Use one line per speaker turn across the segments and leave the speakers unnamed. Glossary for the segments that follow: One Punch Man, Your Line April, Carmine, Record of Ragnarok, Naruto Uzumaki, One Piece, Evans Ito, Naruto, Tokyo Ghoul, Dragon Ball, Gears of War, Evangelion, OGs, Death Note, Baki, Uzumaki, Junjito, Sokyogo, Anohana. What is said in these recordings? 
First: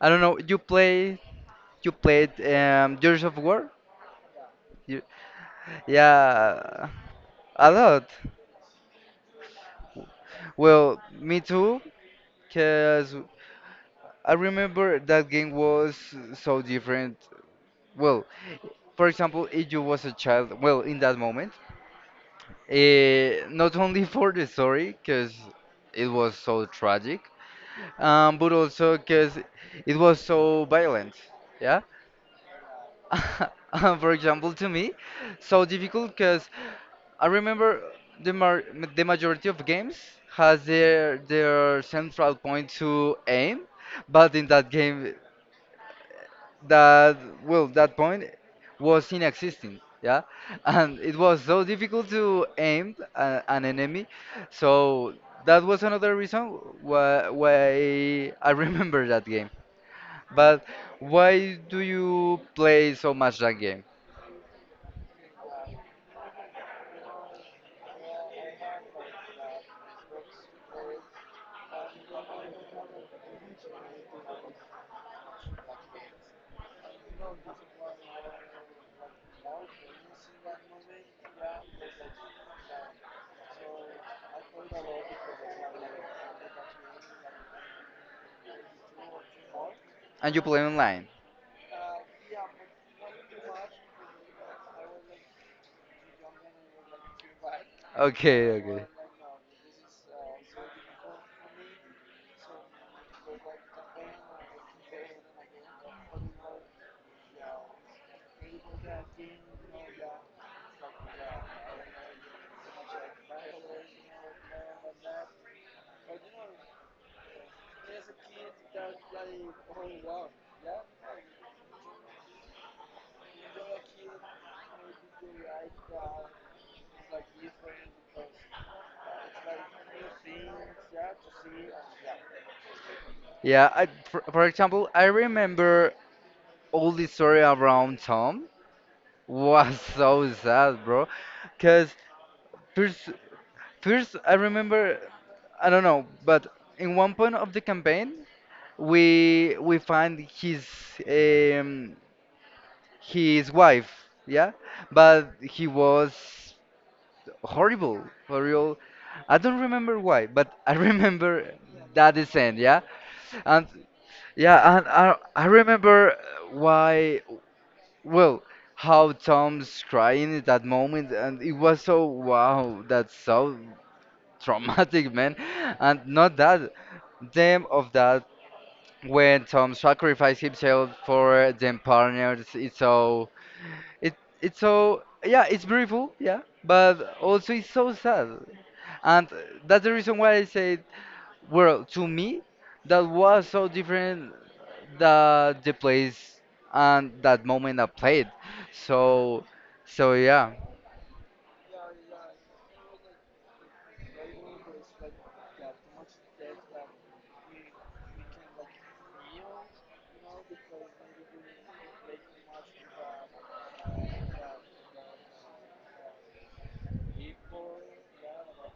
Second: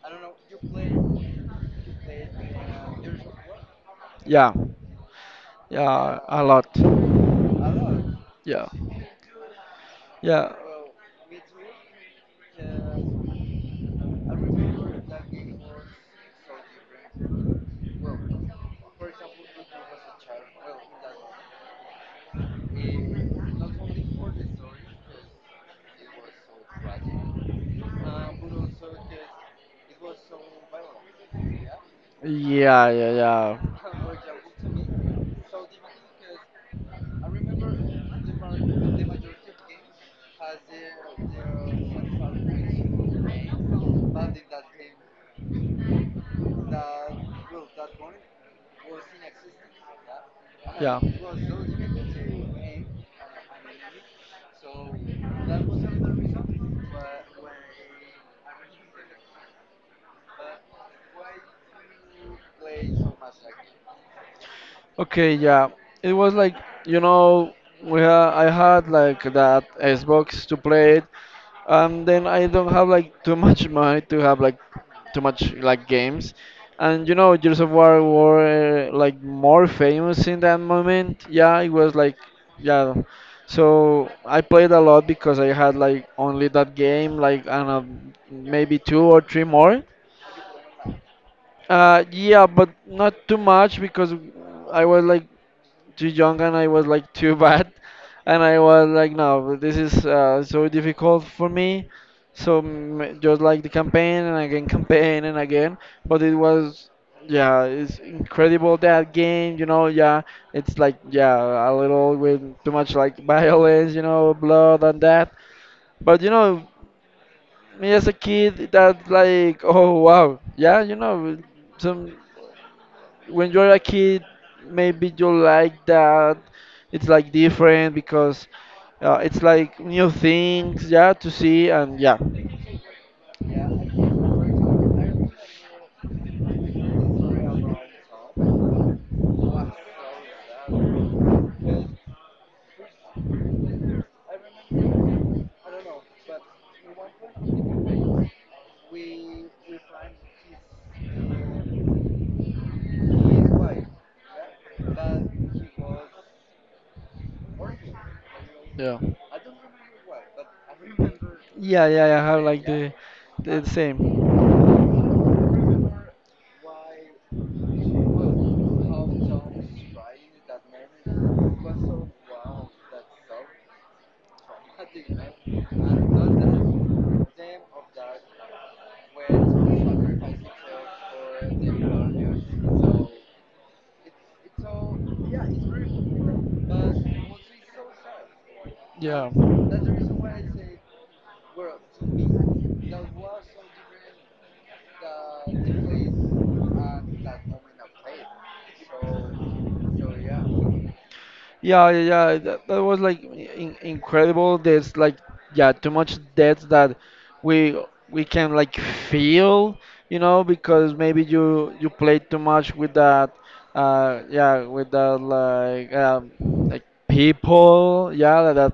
I don't know. You played Gears of War?
yeah,
You,
a lot.
yeah, a lot.
Yeah, yeah,
Well, me too, cause I remember that game was so different. Well, for example, if you was a child, well, in that moment, not only for the story, because it was so tragic, but also because it was so violent. Yeah.
yeah, yeah, yeah.
And for example, to me, so difficult because I remember the mar the majority of games has their central point to aim, but in that game that, well, that point was inexistent, yeah,
Yeah.
and it was so difficult to aim an enemy. So that was another reason why I remember that game. But why do you play so much that game?
Okay, yeah. It was like, you know, we ha I had like that Xbox to play it, and then I don't have like too much money to have like too much like games. And Gears of War were like more famous in that moment. Yeah, it was like, yeah. So I played a lot because I had like only that game, like I don't know, maybe two or three more.
And you play online?
Yeah, but not too much because I was like too young and I was like too bad, and
Okay,
I
okay.
was like, no, this is so difficult for me. So just like the campaign and again campaign and again, but it was yeah, it's incredible that game, you know. Yeah, it's like yeah, a little with too much like violence, blood and that. But me as a kid, that like oh wow, yeah, some when you're a kid, maybe you like that. It's like different because it's like new things, yeah, to see and yeah,
Yeah, for example, I remember all the story around Tom was so sad, bro. Because first, I remember, I don't know, but in one point of the campaign, we find um, his wife, yeah, but he was horrible, for real.
yeah,
I don't remember why, but I remember
yeah, yeah.
that
I have
scene,
like
yeah,
the
and
same,
yeah, and I remember why, well, how Tom's crying at that moment, and it was so wow, that's so traumatic, man. And not that, them of that when Tom sacrificed himself for them partners. It's so it it's so, yeah, it's beautiful, yeah, but also it's so sad, and
yeah.
that's the reason why I said, well, to me, that was so different that the place and that moment I played. So so yeah,
Yeah, yeah, yeah. That was like incredible. There's like yeah, too much depth that we we can like feel, because maybe you played too much with that, yeah, with that like people, yeah, like that,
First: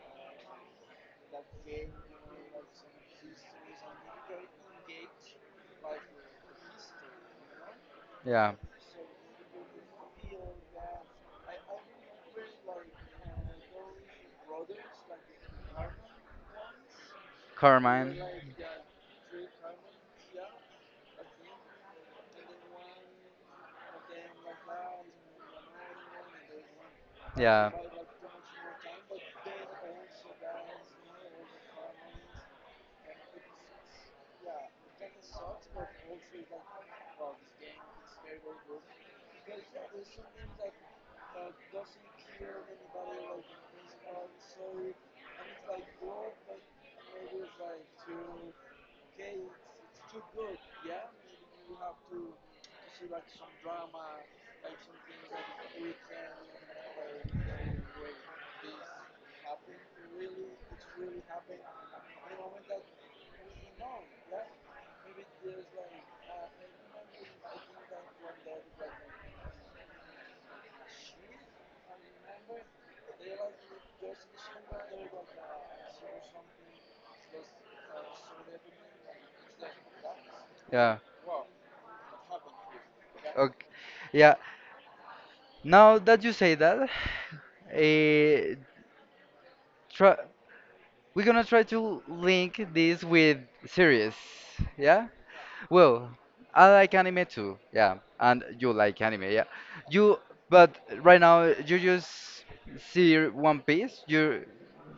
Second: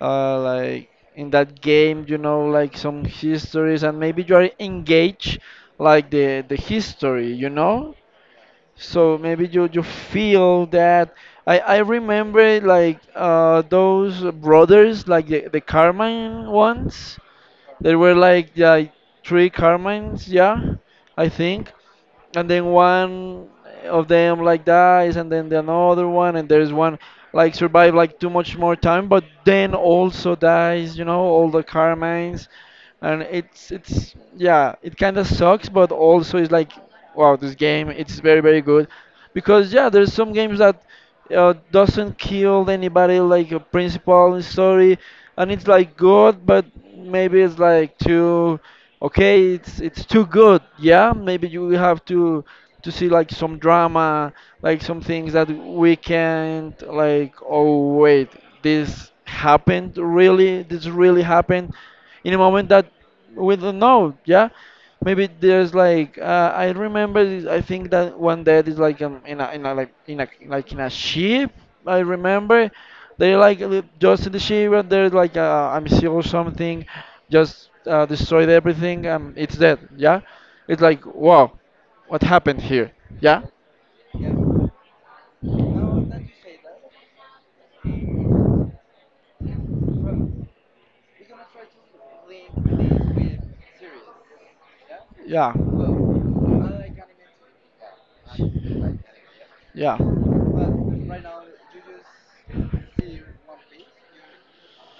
like in that game, like some histories, and maybe you are engaged like the history,
yeah,
so maybe you feel that I remember like those brothers like the Carmine ones. There were
Carmine,
like three Carmines, yeah, I think, and then one of them like dies and then the another one, and there's one like
yeah.
survive like too much more time but then also dies, you know, all the Carmines. And it's yeah, it kind of sucks, but also it's like wow, this game it's very very good, because yeah there's some games that doesn't kill anybody like a principal in story, and it's like good but maybe it's like too okay, it's too good. Yeah, maybe you will have to see like some drama, like some things that we can't like. Oh wait, this happened really. This really happened in a moment that we don't know. Yeah, maybe there's like I remember. I think that one dead is like in a like in a like in a ship. I remember. They like just in the ship, and there's like a missile or something just destroyed everything and it's dead. Yeah, it's
Yeah.
like wow, what happened here? Yeah,
Okay. Yeah. Now that you say that, eh, try. We're gonna try to link this with series, yeah?
yeah,
Well, I like anime too, yeah, and you like anime, yeah.
yeah.
You, but right now you just see One Piece.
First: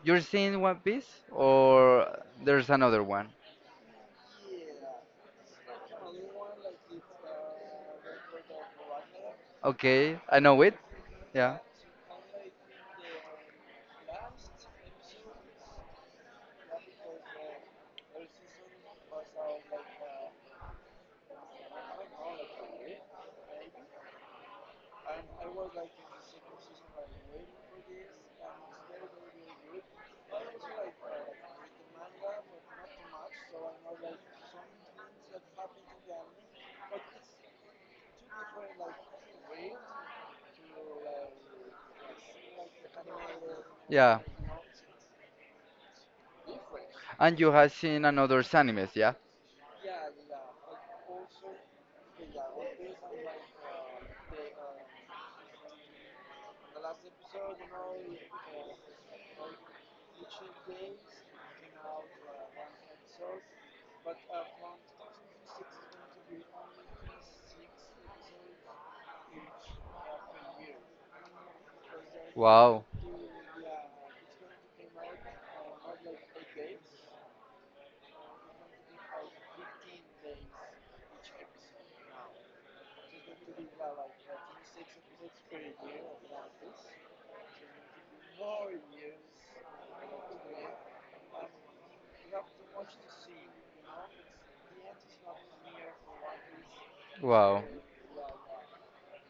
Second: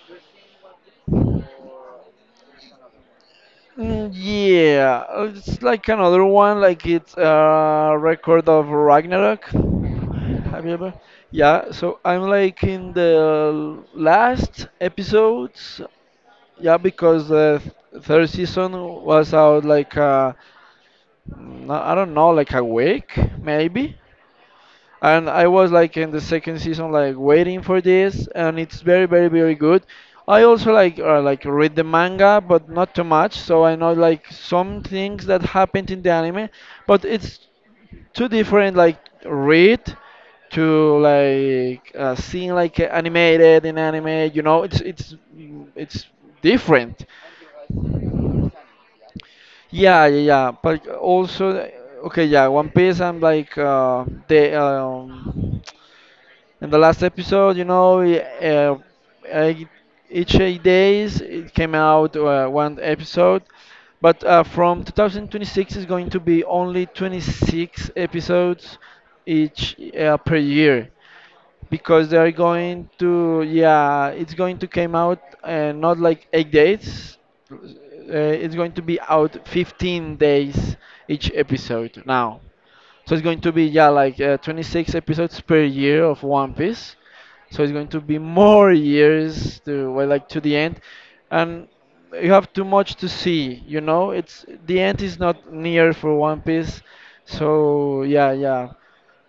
You're seeing One Piece, or there's another one?
Yeah, it's like another one, like it's a record of Ragnarok.
Okay, I know
Have you
it.
ever?
Yeah,
Yeah, so I'm like in the last episodes. Yeah, because the third season was out like I don't know, like a week maybe. And I was like in the second season like waiting for this, and it's very very very good. I also like read the manga, but not too much, so I know like some things that happened in the anime, but it's too different like read to like seeing like animated in
yeah.
anime, you know, it's different,
And you have seen another animes, yeah?
yeah, yeah, yeah, but also okay, yeah, One Piece I'm like the in the last episode, you know, we, I- each 8 days it came out one episode, but from 2026 is going to be only 26 episodes each per year, because they are
Wow,
going to, yeah, it's going to came out not like 8 days, uh, it's going to be out 15 days each episode now, so it's going to be yeah like 26 episodes per year of One Piece. So it's going to be more years to, well, like to the end, and you have too much to see. You know, it's the end is not near for One Piece.
wow.
So yeah, yeah,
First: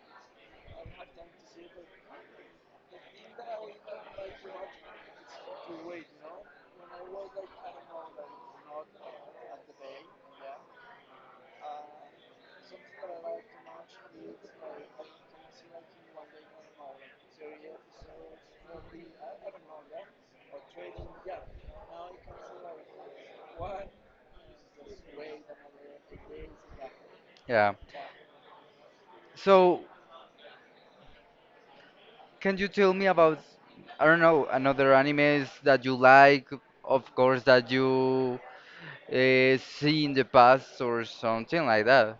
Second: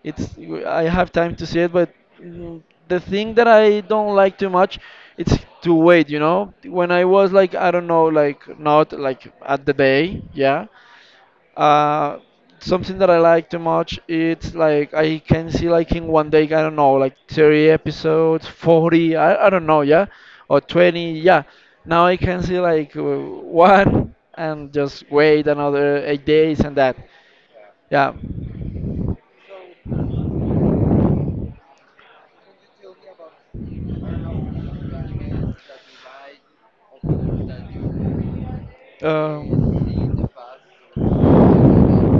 it's I have time to see it, but the thing that I don't like too much, it's to wait. You know, when I was like I don't know, like not like at the day, yeah, uh, something that I like too much, it's like I can see like in one day, I don't know, like 30 episodes, 40, I don't know, yeah, or 20, yeah. Now I can see like one and just wait another 8 days and that,
Yeah.
yeah.
So, can you tell me about, I don't know, another animes that you like, of course, that you see in the
Um,
past or something like that?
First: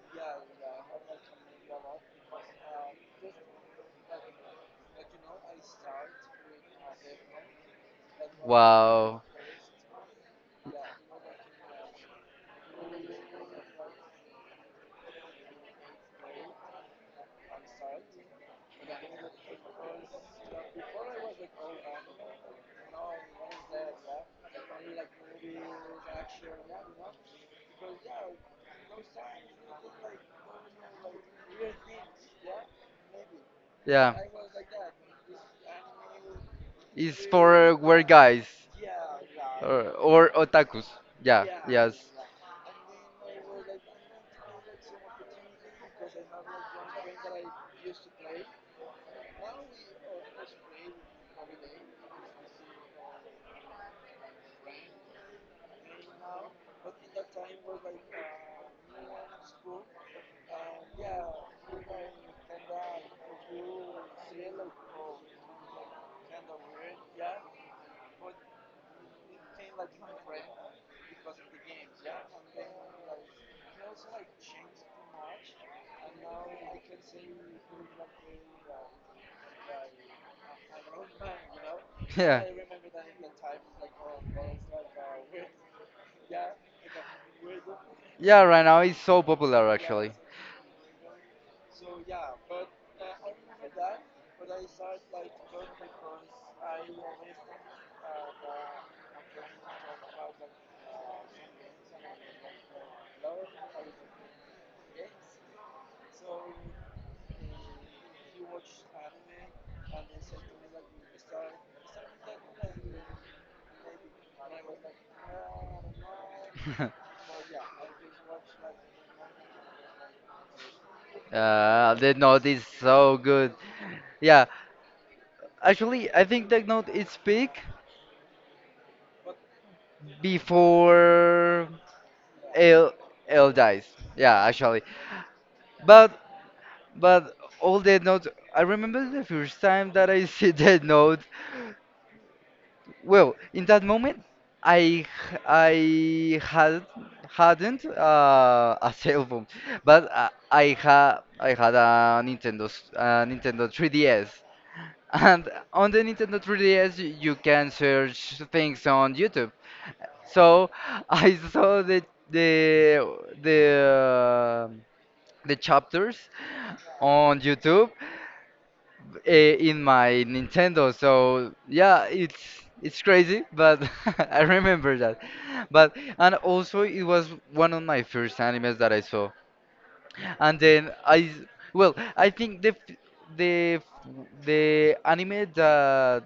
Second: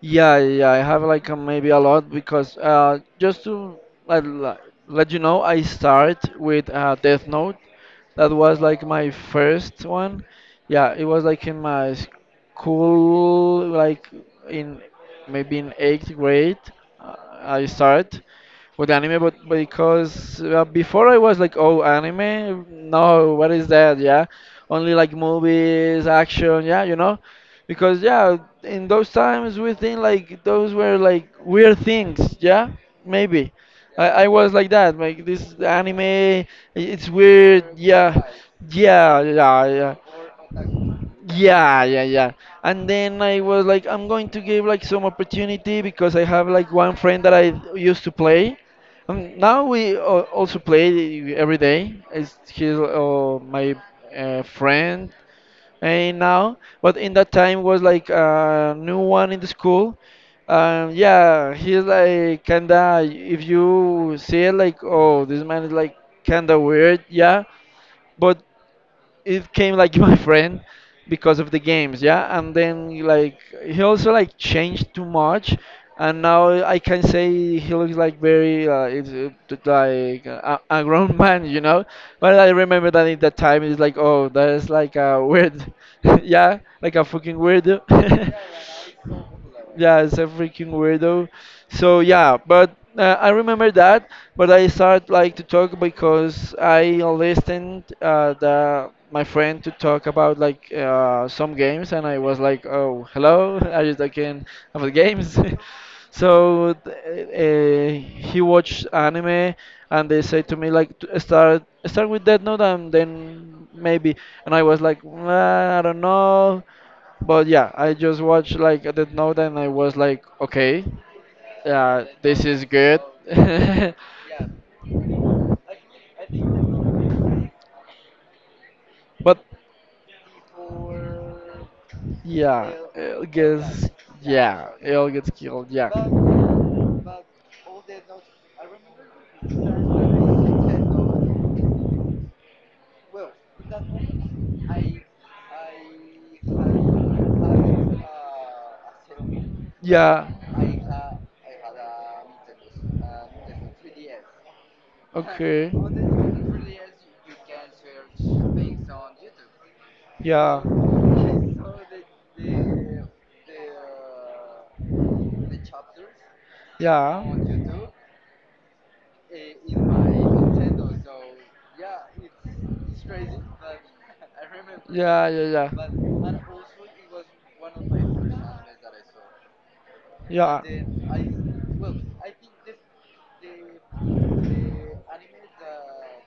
yeah, yeah, I have like maybe a lot, because just to, like, let you know, I start with Death Note. That was like my
Wow.
first one. Yeah, it was like in my school, like in, maybe in eighth grade, uh, I started with anime, but because before I was like, oh, anime? No, what is that? Yeah, only like movies, action, yeah, you know, because yeah, in those times we think like those were like weird things, yeah, maybe. I,
Yeah.
I was like that, like this anime, it's
It's for
weird,
weird
yeah,
guys
yeah, yeah, yeah.
or otakus. Yeah,
Yeah,
yes.
yeah, yeah. And then I was like, I'm going to give like some opportunity, because I have like one friend that I used to play. Now we also play every day. It's he's my friend and now, but in that time was like a new one in the school. Yeah, he's like kinda. If you see it, like, oh, this man is like kinda weird. Yeah, but it came like my friend because of the games, yeah. And then like he also like changed too much, and now I can say he looks like very like a grown man, you know. But
Yeah.
I remember that in that time it's like oh that is like a weird, yeah, like a fucking weirdo.
Yeah, right now it's so popular
Yeah,
actually.
it's a freaking weirdo. So yeah, but I remember that. But I started like to talk because I listened the my friend to talk about like some games, and I was like, oh, hello, are you talking about games? So he watched anime, and they said to me like, "Start with Death Note, and then maybe." And I was like, "Nah, I don't know." But yeah, I just watched like the note and I was like, okay,
The
this
note
is
is
good.
so good. Yeah, actually, I think that note is peak
But
before
yeah,
L
it
L
gets,
dies. Yeah,
yeah,
actually,
it all gets killed. Yeah.
but but all the notes. I remember the first time that I see that note. Well, in that moment, I h- I hadn't a cell phone, but
Yeah.
I had a a Nintendo 3DS. And
Okay.
on the Nintendo 3DS, you can search things on YouTube.
Yeah.
So I saw the the um, the chapters
Yeah.
on YouTube, in my Nintendo. So yeah, it's crazy, but I remember that.
Yeah, yeah,
But and
yeah.
also it was one of my first animes that I saw. And
Yeah.
then I well, I think the f- the anime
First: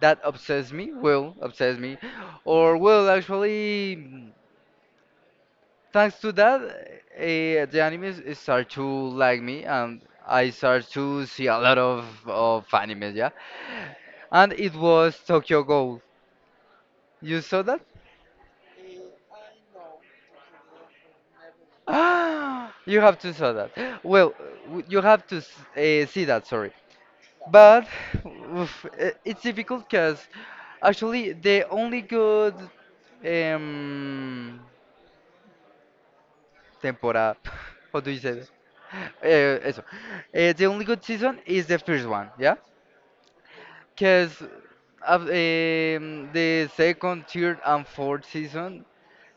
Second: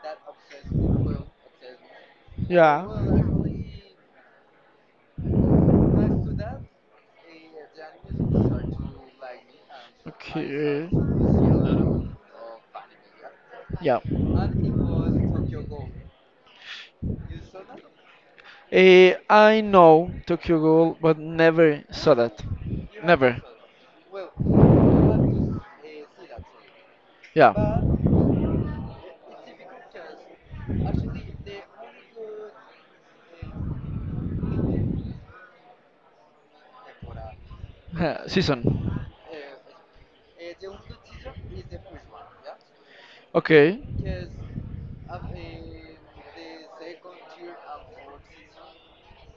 that obsess me, will obsess me, or
Yeah.
will actually, thanks to that, the animes is start to like me and I start
Okay.
to see a lot of animes, yeah.
Yeah.
And it was Tokyo Ghoul. You saw that?
I know Tokyo Ghoul, but never saw that.
Ah, you have to
Never.
saw that. Well, you have to see that, sorry.
Yeah.
But oof, it's difficult because actually the only good um, temporada. How do you say?
Season.
Eso. The only good season is the first one, yeah?
Okay.
Because the second, third, and fourth season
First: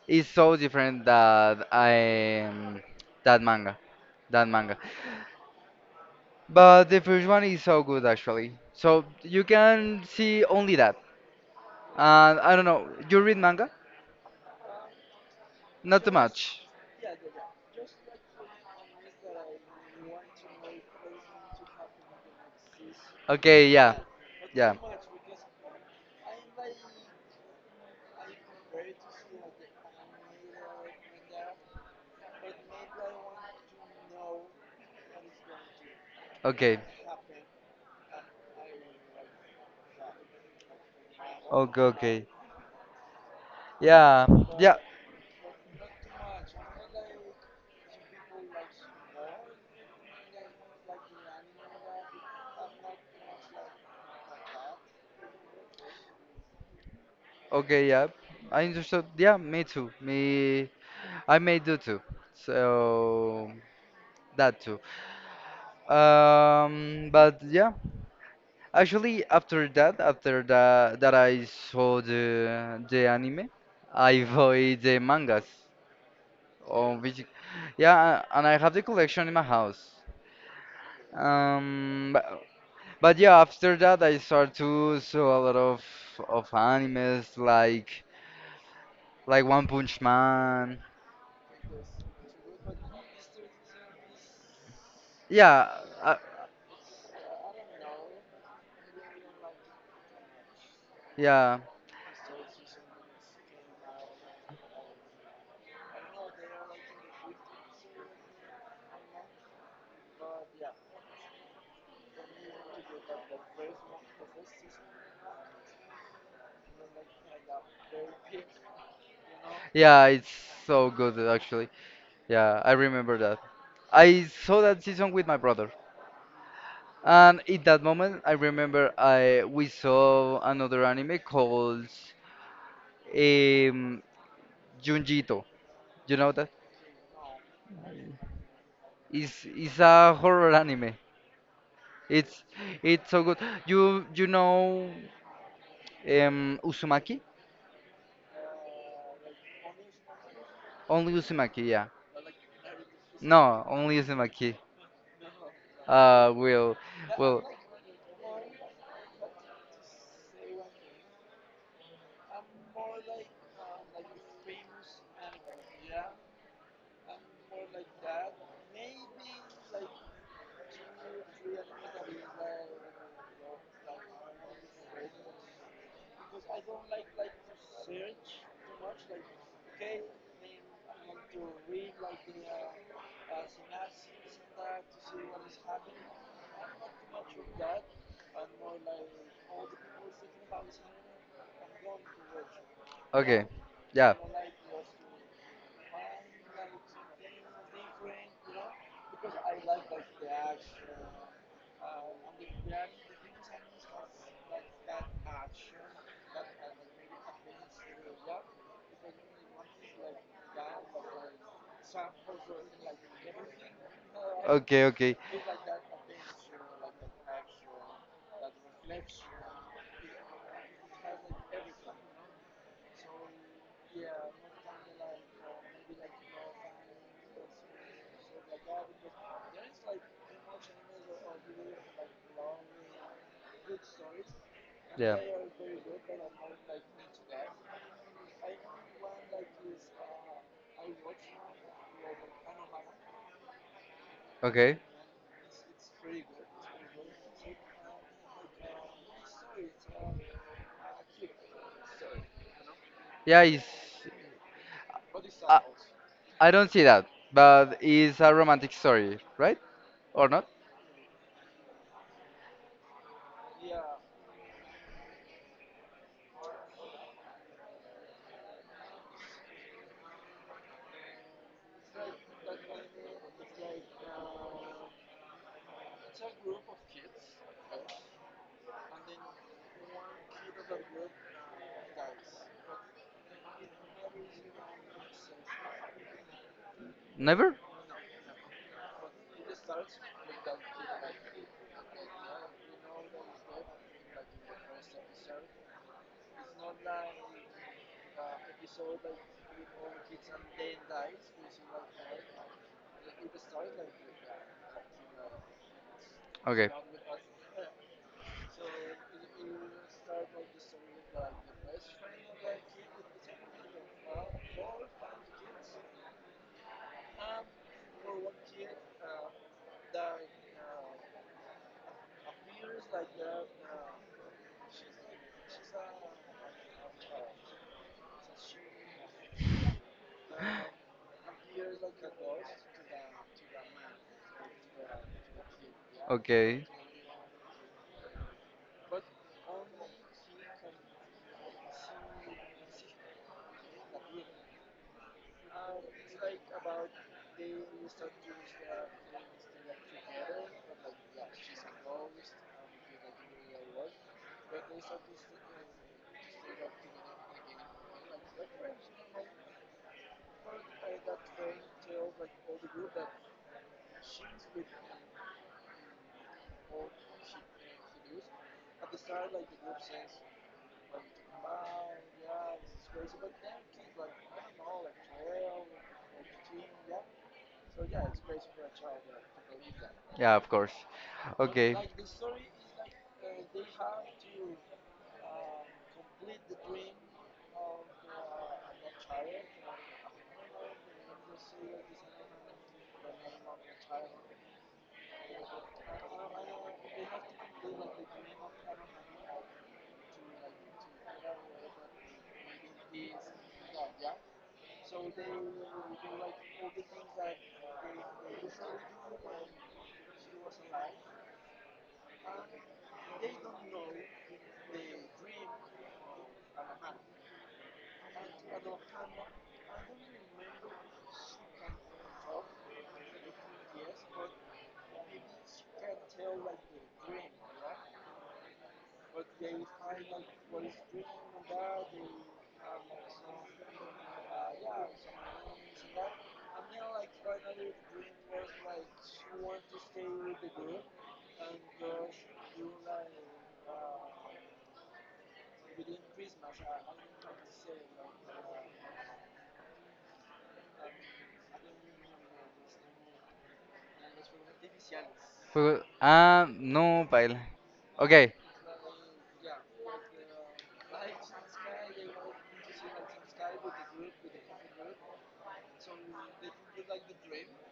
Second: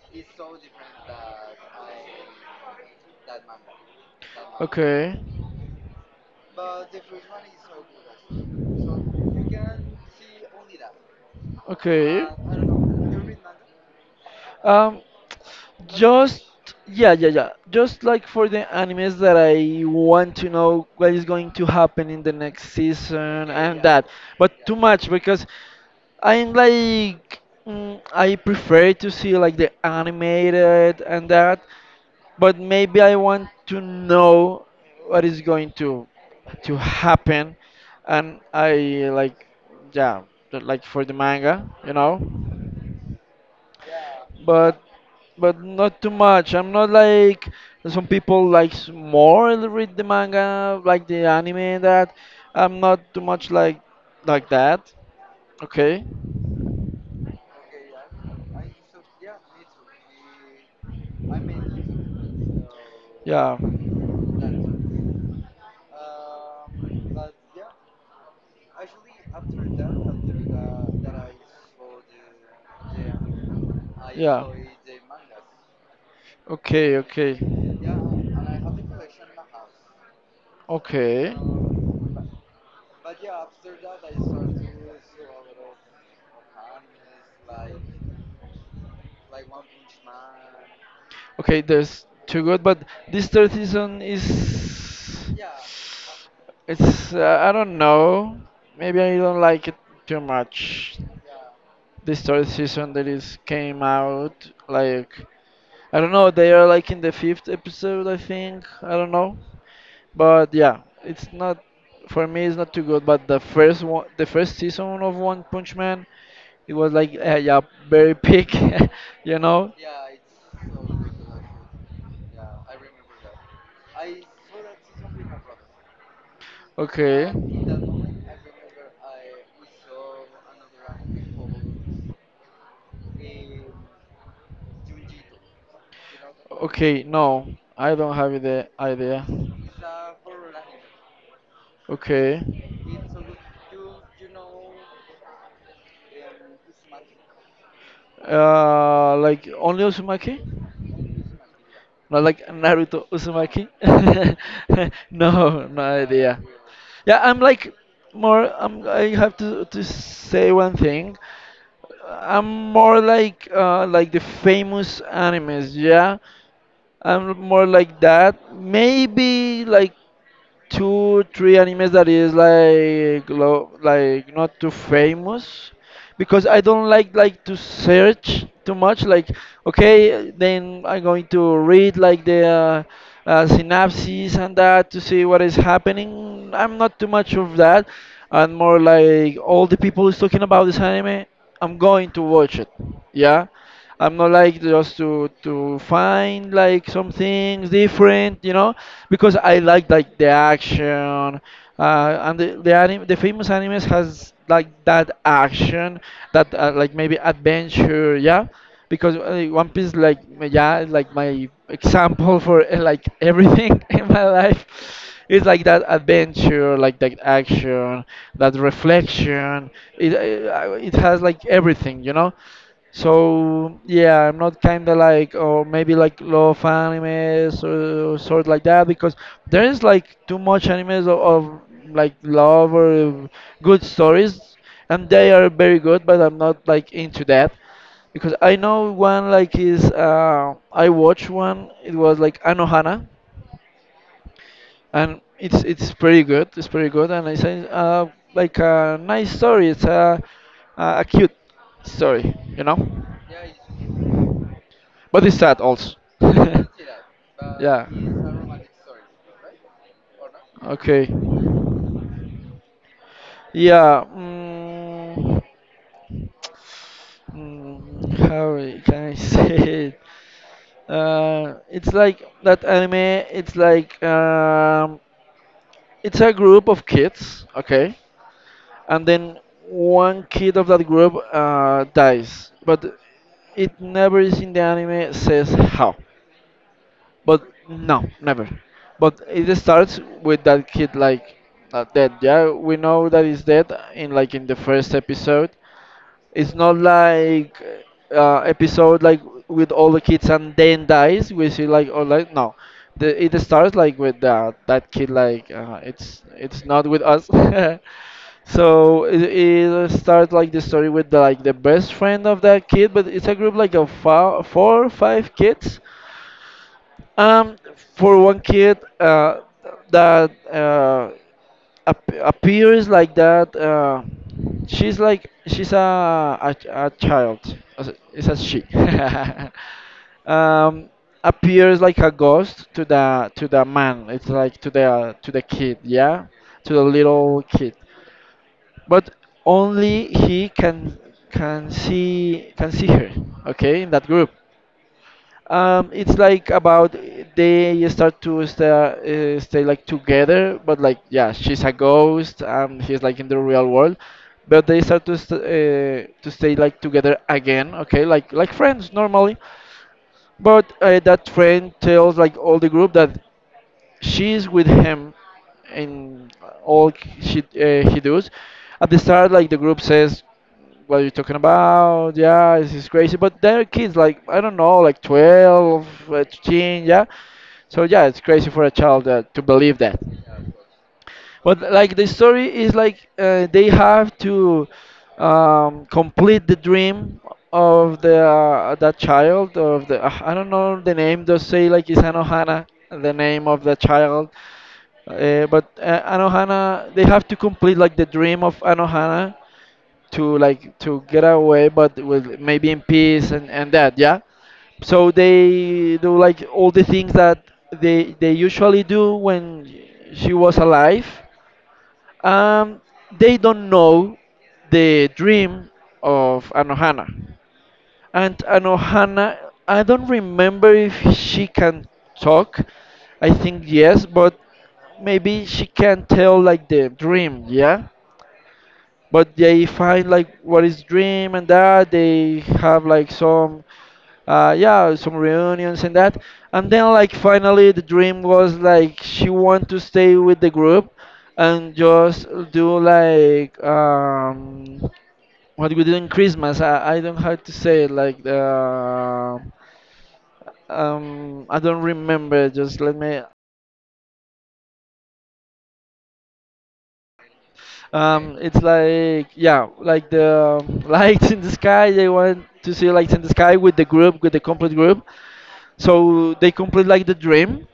is so different that, that manga, that manga.
Okay.
But the first one is so good actually. So you can see only that.
Okay.
And I don't know. You read manga?
Um,
Not too
just
much.
yeah, yeah, yeah. Just like for the animes that I want to know what is going to happen in the next season
Okay,
and
yeah,
that, but
yeah.
too much because I'm like I prefer to see like the animated and that, but maybe I want to know what is going to
Okay.
happen, and I like, yeah, like for the manga,
Okay,
you know,
okay. Yeah, yeah.
but not too much. I'm not like some people likes more to read the manga like the anime and that. I'm not too much like that. Okay.
Okay, yeah. I understood. Yeah, me too. Me, I may do too. So
Yeah.
that too. But yeah, actually, after that, that I saw the anime, I
Yeah.
bought
It.
the mangas
Okay,
on which,
okay.
yeah, and I have the collection in my house.
Okay. But
But, yeah, after that, I start to saw a lot of animes like One Punch Man.
okay, there's two good, but this third season is
Yeah, uh,
it's I don't know. Maybe I don't like it too much.
yeah,
This third season that is came out like, I don't know, they are like in the fifth episode, I think. I don't know. But yeah, it's not for me. It's not too good. But the first one, the first season of One Punch Man, it was like yeah, very peak, you know.
yeah, it's so good actually. Yeah, I remember that. I saw that season with my brother,
Okay.
and in that moment, I remember I we saw another anime called, um, Junjito. You know that?
Okay. No, I don't have the idea.
It's a horror anime.
Okay.
It's it's so good. You know, Uzumaki?
Like only Uzumaki?
Only Uzumaki, yeah.
Not like Naruto
No,
Uzumaki.
only Uzumaki.
No, no
Uh,
idea.
will
Yeah, I'm
will.
like more. I have to say one thing. I'm more like the famous animes. Yeah, I'm more like that. Maybe like two three animes that is like like not too famous, because I don't like to search too much, like okay then I'm going to read like the synopses and that to see what is happening. I'm not too much of that, and more like all the people is talking about this anime, I'm going to watch it, yeah.
Okay, yeah.
I'm not like just to find like some things different, you know, because I like the action. And the famous animes has like that action that like maybe adventure, yeah, because one piece like yeah is, like my example for like everything in my life
Okay, okay.
is like that adventure, like that action, that reflection. It has like everything, you know. So yeah, I'm not kind of like, or maybe like love animes or sort like that because there is like too much animes of like love or good stories, and
Yeah.
they are very good, but I'm not like into that because I know one like is I watched one. It was like Anohana,
Okay.
and it's pretty good. It's pretty good, and it's a, like a nice story. It's a cute story, you know.
Yeah, it's
But it's sad
I,
also.
I
Yeah.
don't see that, but it's a romantic story, right? Or not?
Okay. Yeah. Mm, how can I say it? It's like that anime. It's like it's a group of kids, okay, and then one kid of that group dies, but it never is in the anime says how. But
Never?
no, never. But it starts with that kid like dead. Yeah, we know that he's dead in like in the first episode. It's not like episode like with all the kids and then dies. We see like or like no, the, it starts like with that kid like it's
Okay.
not with us. So it starts like the story with the, like the best friend of that kid, but it's a group like of four or five kids, um, for one kid that appears like that, she's like she's a a child. It's a she. um, appears like a ghost to the man. It's like to the kid, yeah,
Okay.
to the little kid. But only he can see her. Okay, in that group. It's like about they start to stay, stay like together, but like yeah, she's a ghost and he's like in the real world, but they start to stay like together again, okay, like friends normally, but that friend tells like all the group that she is with him in all she he does. At the start, like the group says, "What are you talking about? Yeah, this is crazy." But they're kids, like I don't know, like 12, 13, yeah. So yeah, it's crazy for a child to believe that.
Yeah, of course.
But
Okay.
like the story is like they have to complete the dream of the that child of the I don't know the name. Just say like it's Anohana, the name of the child. But Anohana, they have to complete like the dream of Anohana to like to get away, but with maybe in peace and that, yeah. So they do like all the things that they usually do when she was alive and they don't know the dream of Anohana. And Anohana, I don't remember if she can talk. I think yes, but maybe she can tell like the dream, yeah? But they find like what is dream and that they have like some yeah, some reunions and that, and then like finally the dream was like she want to stay with the group and just do like what we do in Christmas. I don't know how to say it, like the I don't remember, just let me.
Ah, no, pal. Okay.
It's like yeah, like the lights in the sky. They want to see lights in the sky with the group, with the complete group. So they complete like the dream,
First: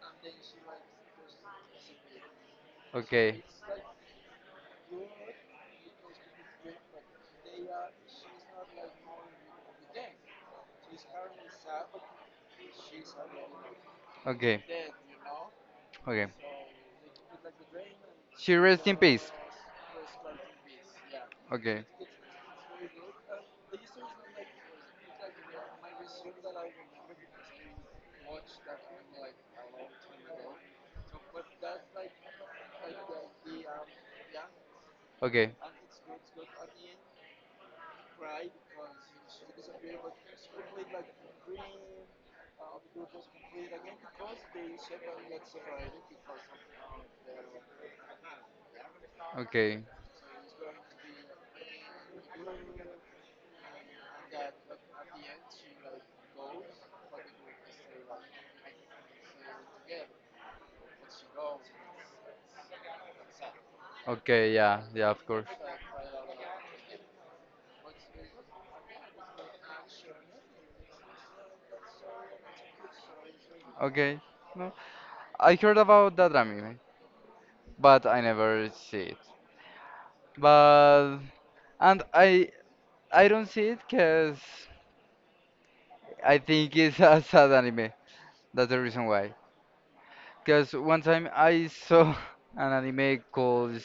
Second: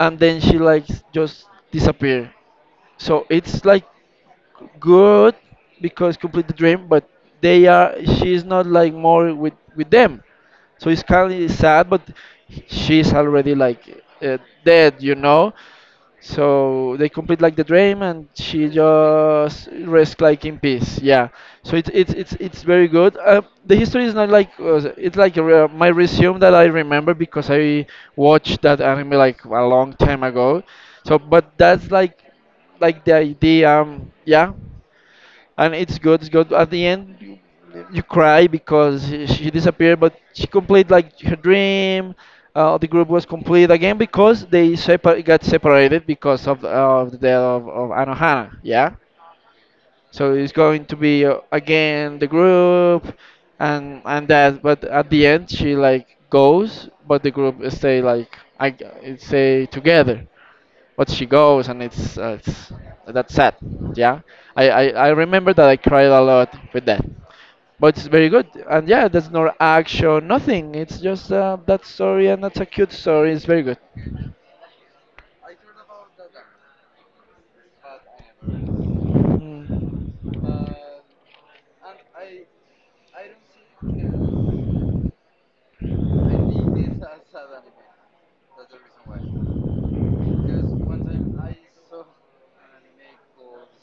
and then she like just disappear. So
Okay.
it's like good because complete the dream, but they are she's not like more with them. So it's kind of sad, but she's already like
Okay.
dead, you know.
Okay.
So they complete like the dream, and
She
she
rests in peace.
just rests like in peace. Yeah. So
Okay.
it's very good. The history is not like it's like a, my resume that I remember because I watched that anime like a long time ago. So, but that's like the idea, yeah.
Okay.
And it's good, it's good. At the end you, you cry because she disappeared but she complete like her dream. The group was complete again because they got separated because of the death of Anohana, yeah.
Okay.
So it's going to be again the group and that, but at the end she like goes, but the group stay like, I it stay together, but she goes, and it's that's sad, yeah.
Okay.
I,
Yeah.
I i
Yeah. Of course.
remember that I cried a lot with that, but it's very good. And yeah, there's no action, nothing, it's just that story, and that's a cute story. It's very good.
Okay. No. I heard about that anime, but I never see it.
Mm.
But and I don't see it because I think it's a sad anime. That's the reason why. Because one time I saw an anime called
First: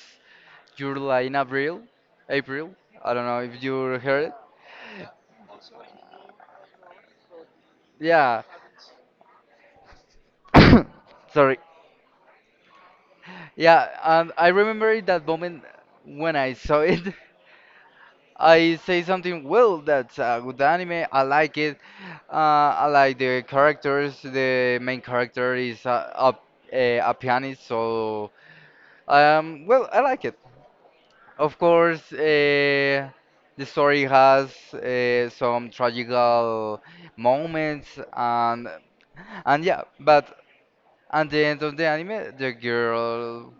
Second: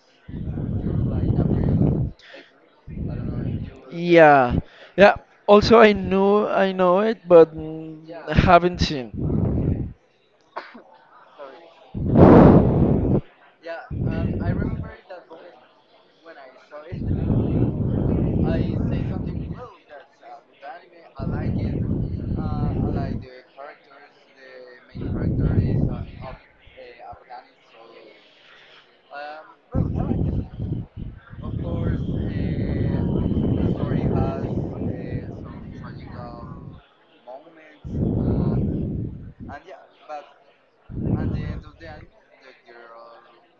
Your Line April. April. I don't know if you heard it.
Yeah, yeah, also I know it, but
Yeah.
haven't seen.
Sorry. Yeah, and I remember in that moment when I saw it. I say something, well, that's a good anime. I like it. Uh, I like the characters. The main character is a pianist, so well, I like it. Of course, the story has some tragical moments, and yeah, but at the end of the anime, the girl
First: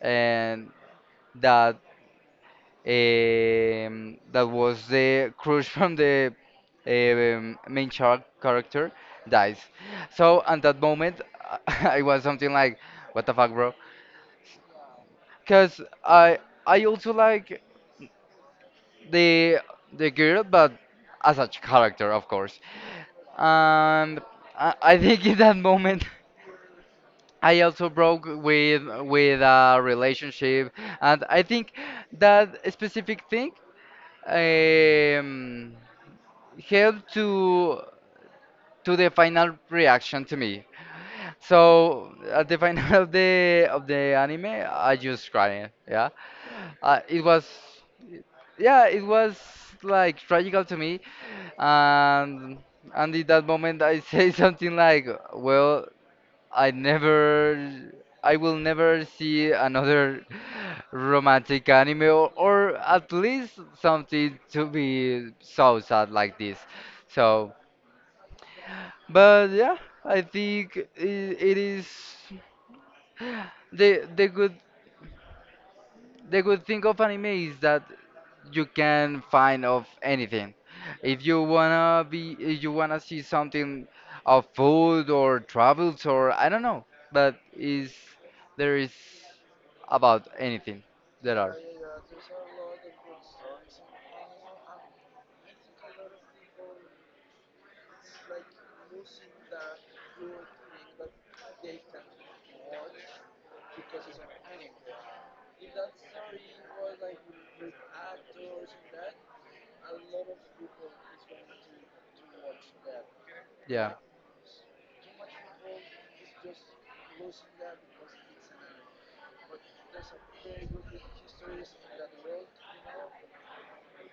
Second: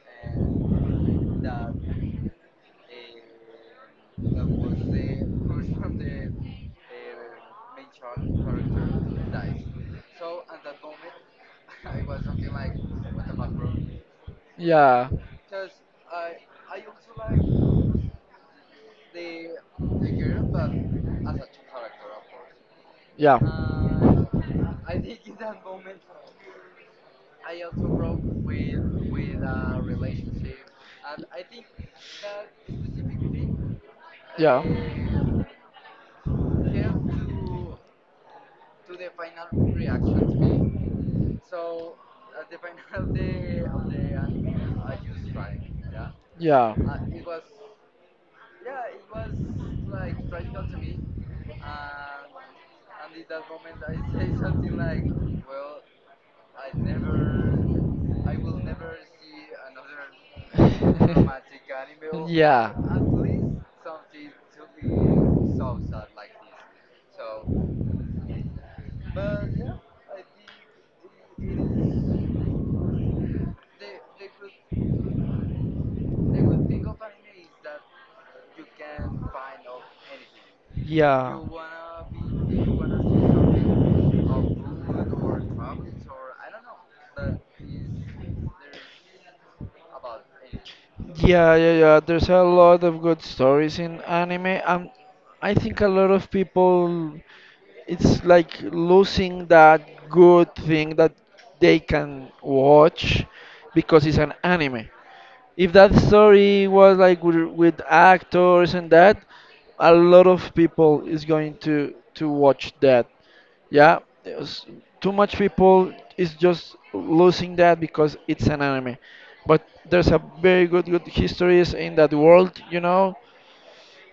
and that, that was the crush from the, character dies. So at that moment, I was something like, "What the fuck, bro?"
Yeah.
Because I also like the the girl, but as a character, of course.
Yeah.
And I think in that moment. I also broke with a relationship, and I think that specific thing,
Yeah.
um, help to the final reaction to me. So at the final of the anime, I just crying. Yeah,
Yeah.
it was, yeah, it was like tragical to me, and and in that moment I say something like, well, I never. I will never see another romantic anime
Yeah.
or at least something to be so sad like this. So but yeah, I think it is the the good the good thing of anime is that you can find of anything.
Yeah.
If you wanna see something of food or travels or, I don't know, but is there is about
It.
anything. There
Yeah,
are.
yeah, yeah. There's a lot of good stories in anime, and I think a lot of people, it's like losing that good thing that they can watch because it's an anime. If that story was like with actors and that, a lot of people is going to watch that.
Yeah,
Yeah, there's too much people is just losing that because it's an anime. But there's a very good good histories in that world, you know.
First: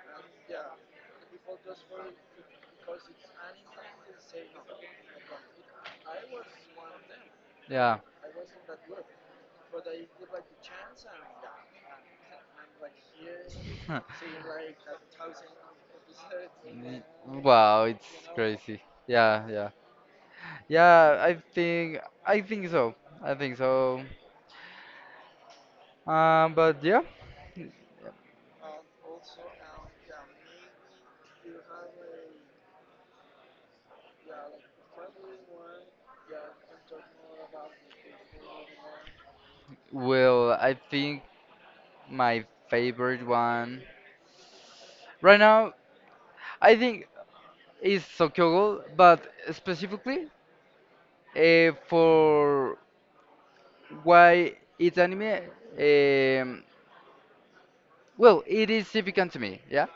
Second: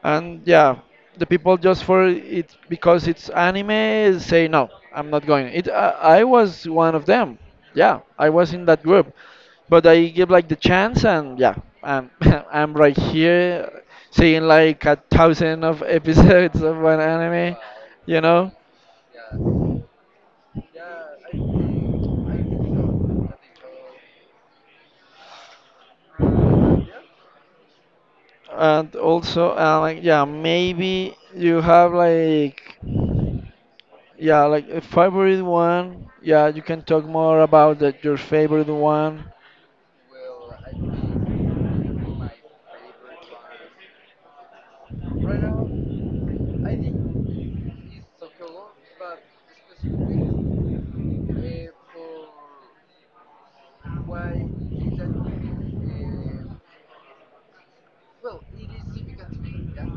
And yeah, the people just for it because it's anime say no, I'm not going it. I was one of them.
yeah.
Yeah, I was in that group, but I give like the chance, and yeah, I'm I'm right here
Huh.
seeing like a thousand of episodes of one
Mm,
anime,
wow, it's
you know.
crazy. Yeah, yeah, yeah. I think so. I think so. But yeah.
And also like yeah, maybe you have like yeah like a favorite one, yeah, you can talk more about that your favorite one.
Well, I think my favorite one right now, I think is Sokyogo, but specifically for why it's anime. Um, well, it is significant to me. Yeah,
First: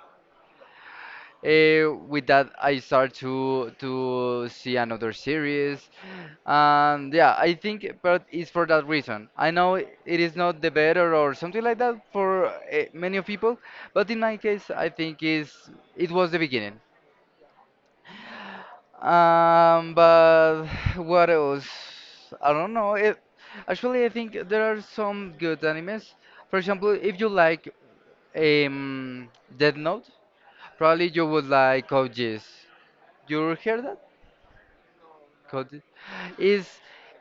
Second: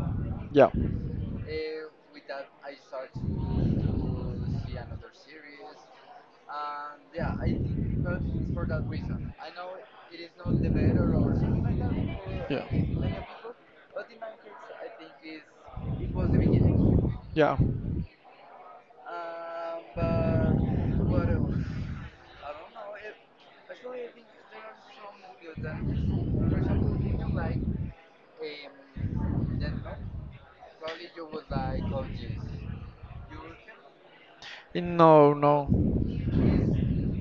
Yeah.
With that, I start to see another series, and yeah, I think, but it's for that reason. I know it is not the better or something like that for
Yeah.
many of people, but in my case, I think is it was the beginning.
Yeah.
But what else? I don't know. Actually, I think there are some good animes. For example, if you like, um, Death Note, probably you would like OGs. You heard that?
No,
Code
no.
is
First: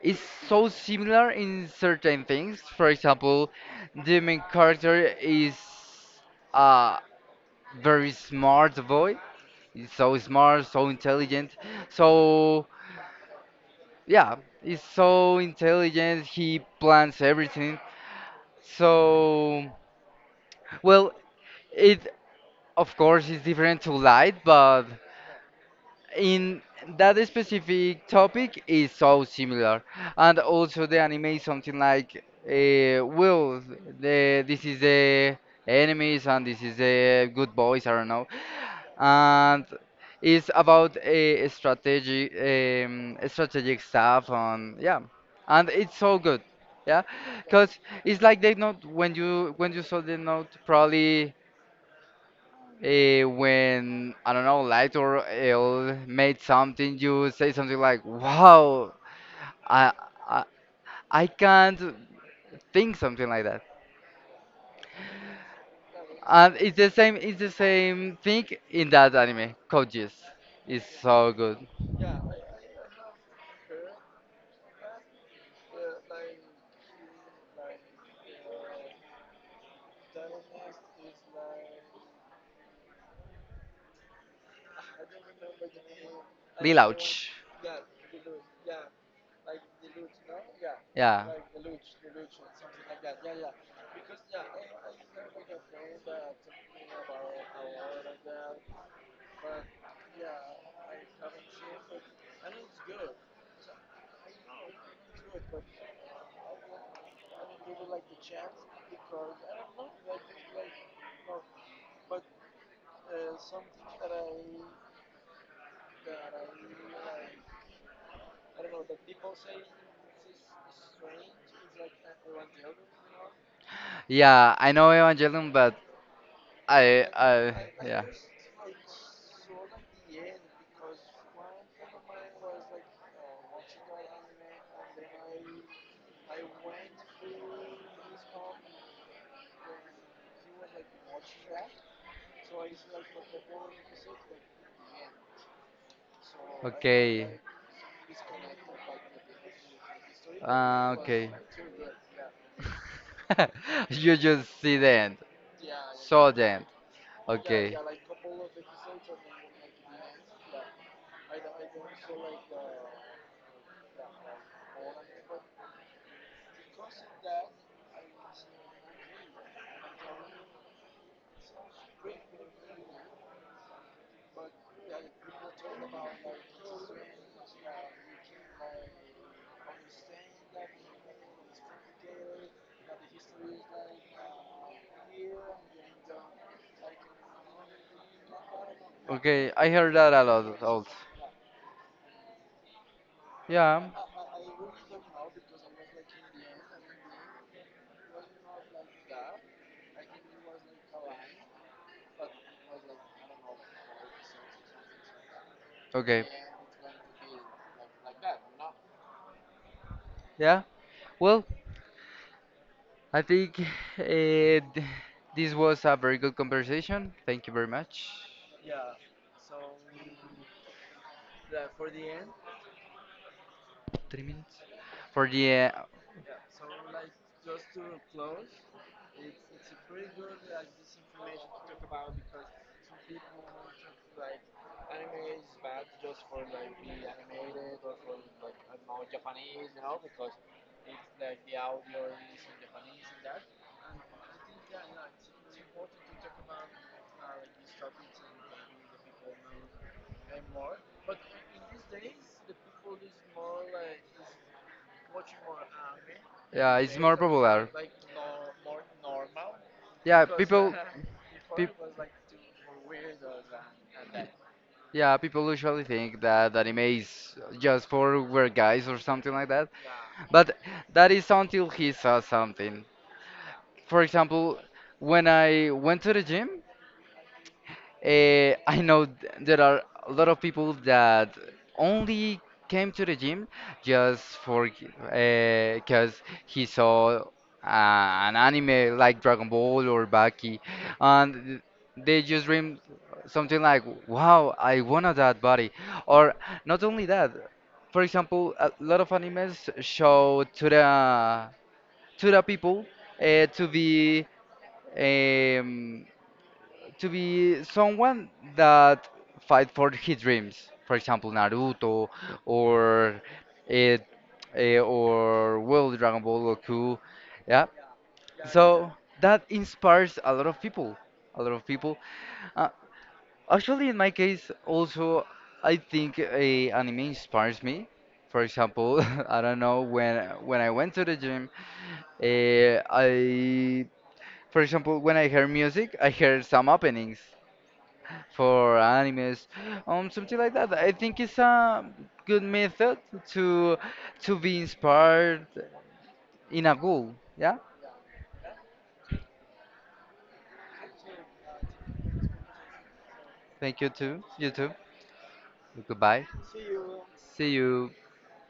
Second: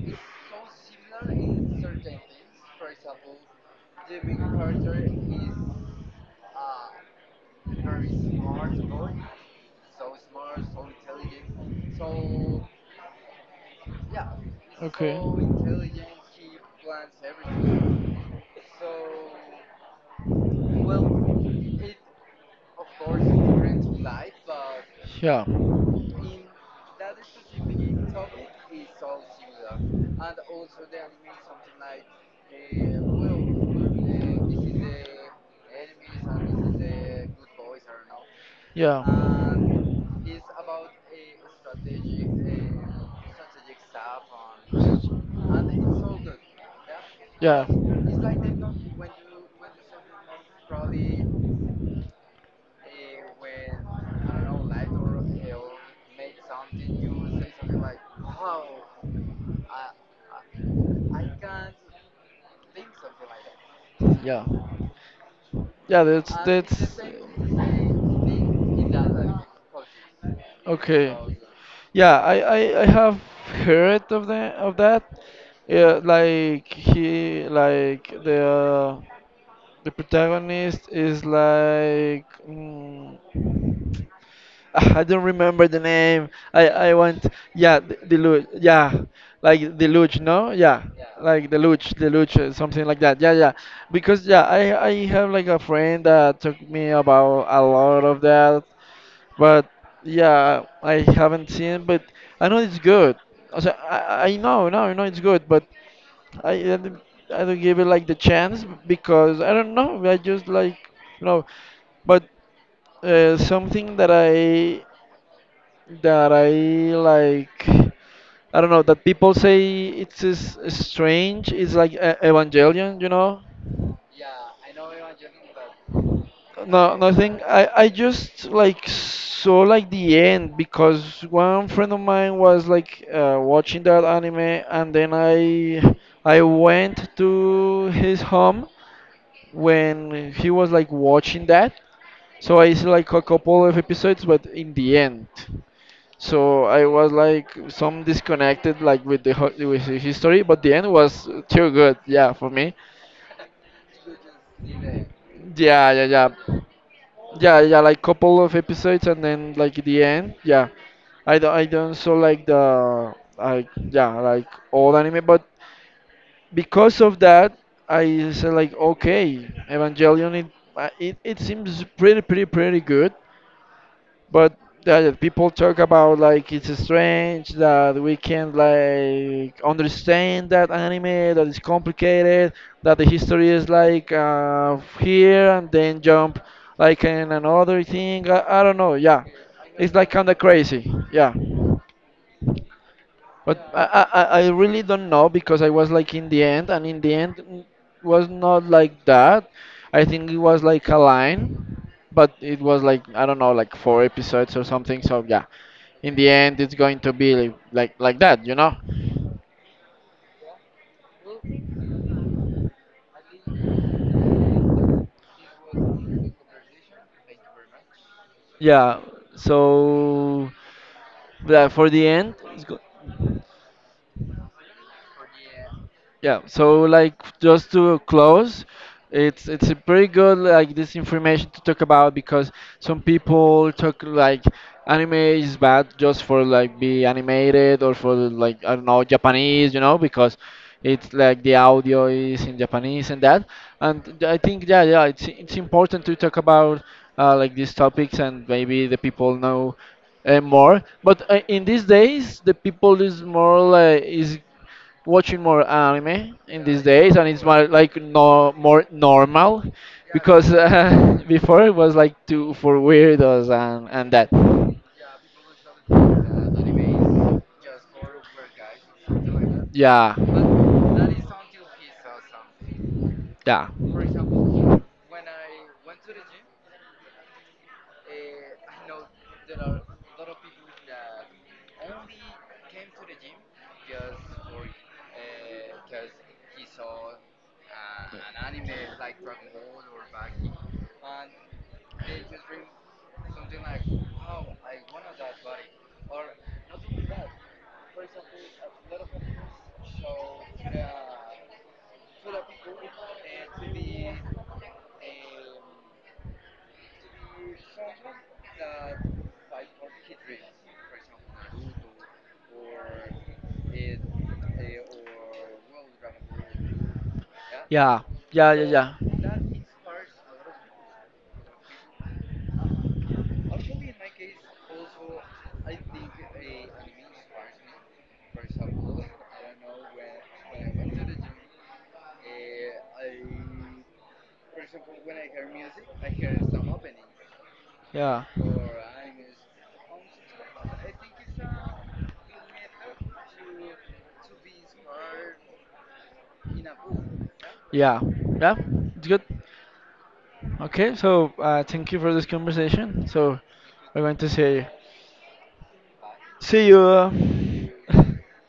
is so similar in certain things. For example, the main character is a very smart boy. He's so smart, so intelligent. So yeah, he's
Okay.
so intelligent. He plans everything. So well, it of course is different to light, but
Yeah.
in that specific topic is so similar, and also the anime is something like will the this is the enemies and this is the good boys, I don't know,
Yeah.
and it's about a strategic, strategic stuff, and yeah, and it's so good, yeah.
Yeah.
Because
Yeah,
it's like they note when you saw the note, probably when, I don't know, liked or ill made something, you say something like, "Wow, I I, I can't think something like that."
yeah, yeah.
And it's the
That's
same. It's the same thing in that anime. Coaches is
okay.
so good.
Yeah, I have heard of the of that. Yeah, like he like the protagonist is like I don't remember the name. I want.
Lilouch.
Yeah, the luge, yeah, like the luge, no, yeah,
Yeah.
like the luge, the luge, something like that, yeah, yeah. Because yeah, I have like a friend that took me about a lot of that, but yeah, I haven't seen, but I know it's good. Also, I know no, I know it's good, but I I don't I don't give it like the chance because I don't know, I just like, you know. But something that I like. I don't know, that people say it's is strange. It's like a Evangelion, you know.
Yeah, I know Evangelion, but
No, nothing. I
I,
I
yeah.
just like saw like the end because one friend of mine was like watching that anime, and then I went to his home when he was like watching that. So I see like a couple of episodes, but in the end. So I was
Okay.
like some disconnected like with the with the history, but the end
Ah,
was
okay.
too good. Yeah, for me.
You just see the end.
Yeah, yeah,
Saw the
yeah,
end.
yeah,
Okay.
yeah. Like couple of episodes and then like the end. Yeah, I don't so like the like yeah like old anime, but because of that I said like okay, Evangelion it it, it seems pretty pretty good. But people talk about like it's strange that we can like understand that anime, that is complicated, that the history is like here and then jump like in another thing. I don't know. Yeah,
Okay, I
it's
heard
like
that a
kind of
lot also.
crazy. Yeah, but I,
Yeah.
I I I really don't know because I was like in the end, and in the end was not like that. I think it was like a line, but it was like I don't know like four episodes or something. So yeah, in
Okay.
the end it's going to be like that, you know.
Yeah. Well, I think th- this was a very good conversation. Thank you very much.
Yeah, so that for the end, it's
3 minutes. For the
Yeah, so like just to close, it's a pretty good like this information to talk about because some people talk like anime is bad just for like be animated or for like I don't know Japanese, you know, because it's like the audio is in Japanese and that. And I think yeah, yeah, it's important to talk about like these topics, and maybe the people know more. But in these days, the people is more like, is watching more anime in
yeah,
these
it's more
days, and it's more
popular.
like no more normal,
Yeah,
because
people,
before
peop
it was like too for weirdos and that.
yeah, people usually think that anime is just for weird guys or something like that.
Yeah.
But
Yeah.
that is until he saw something. For example, when I went to the gym, I know there are a lot of people that only came to the gym just for because he saw an anime like Dragon Ball or Baki, and they just dream something like, "Wow, I wanted that body," or not only that. For example, a lot of animes show to the people, to be. Um, to be someone that fight for his dreams. For example, Naruto or it or, well, Dragon Ball Goku. Yeah.
Yeah. Yeah.
So
Yeah. Yeah.
that inspires a lot of people. A lot of people. Uh, Actually, in my case, also I think a anime inspires me. For example, I don't know when I went to the gym, I for example, when I hear music, I hear some openings
Yeah,
for animes, something like that. I think it's a good method to to be inspired in a goal. Yeah.
yeah, yeah. It's good. Okay, so thank you for this conversation. So
Thank you
we're going
too.
to
You
say,
too. Goodbye.
see
See
you.
you.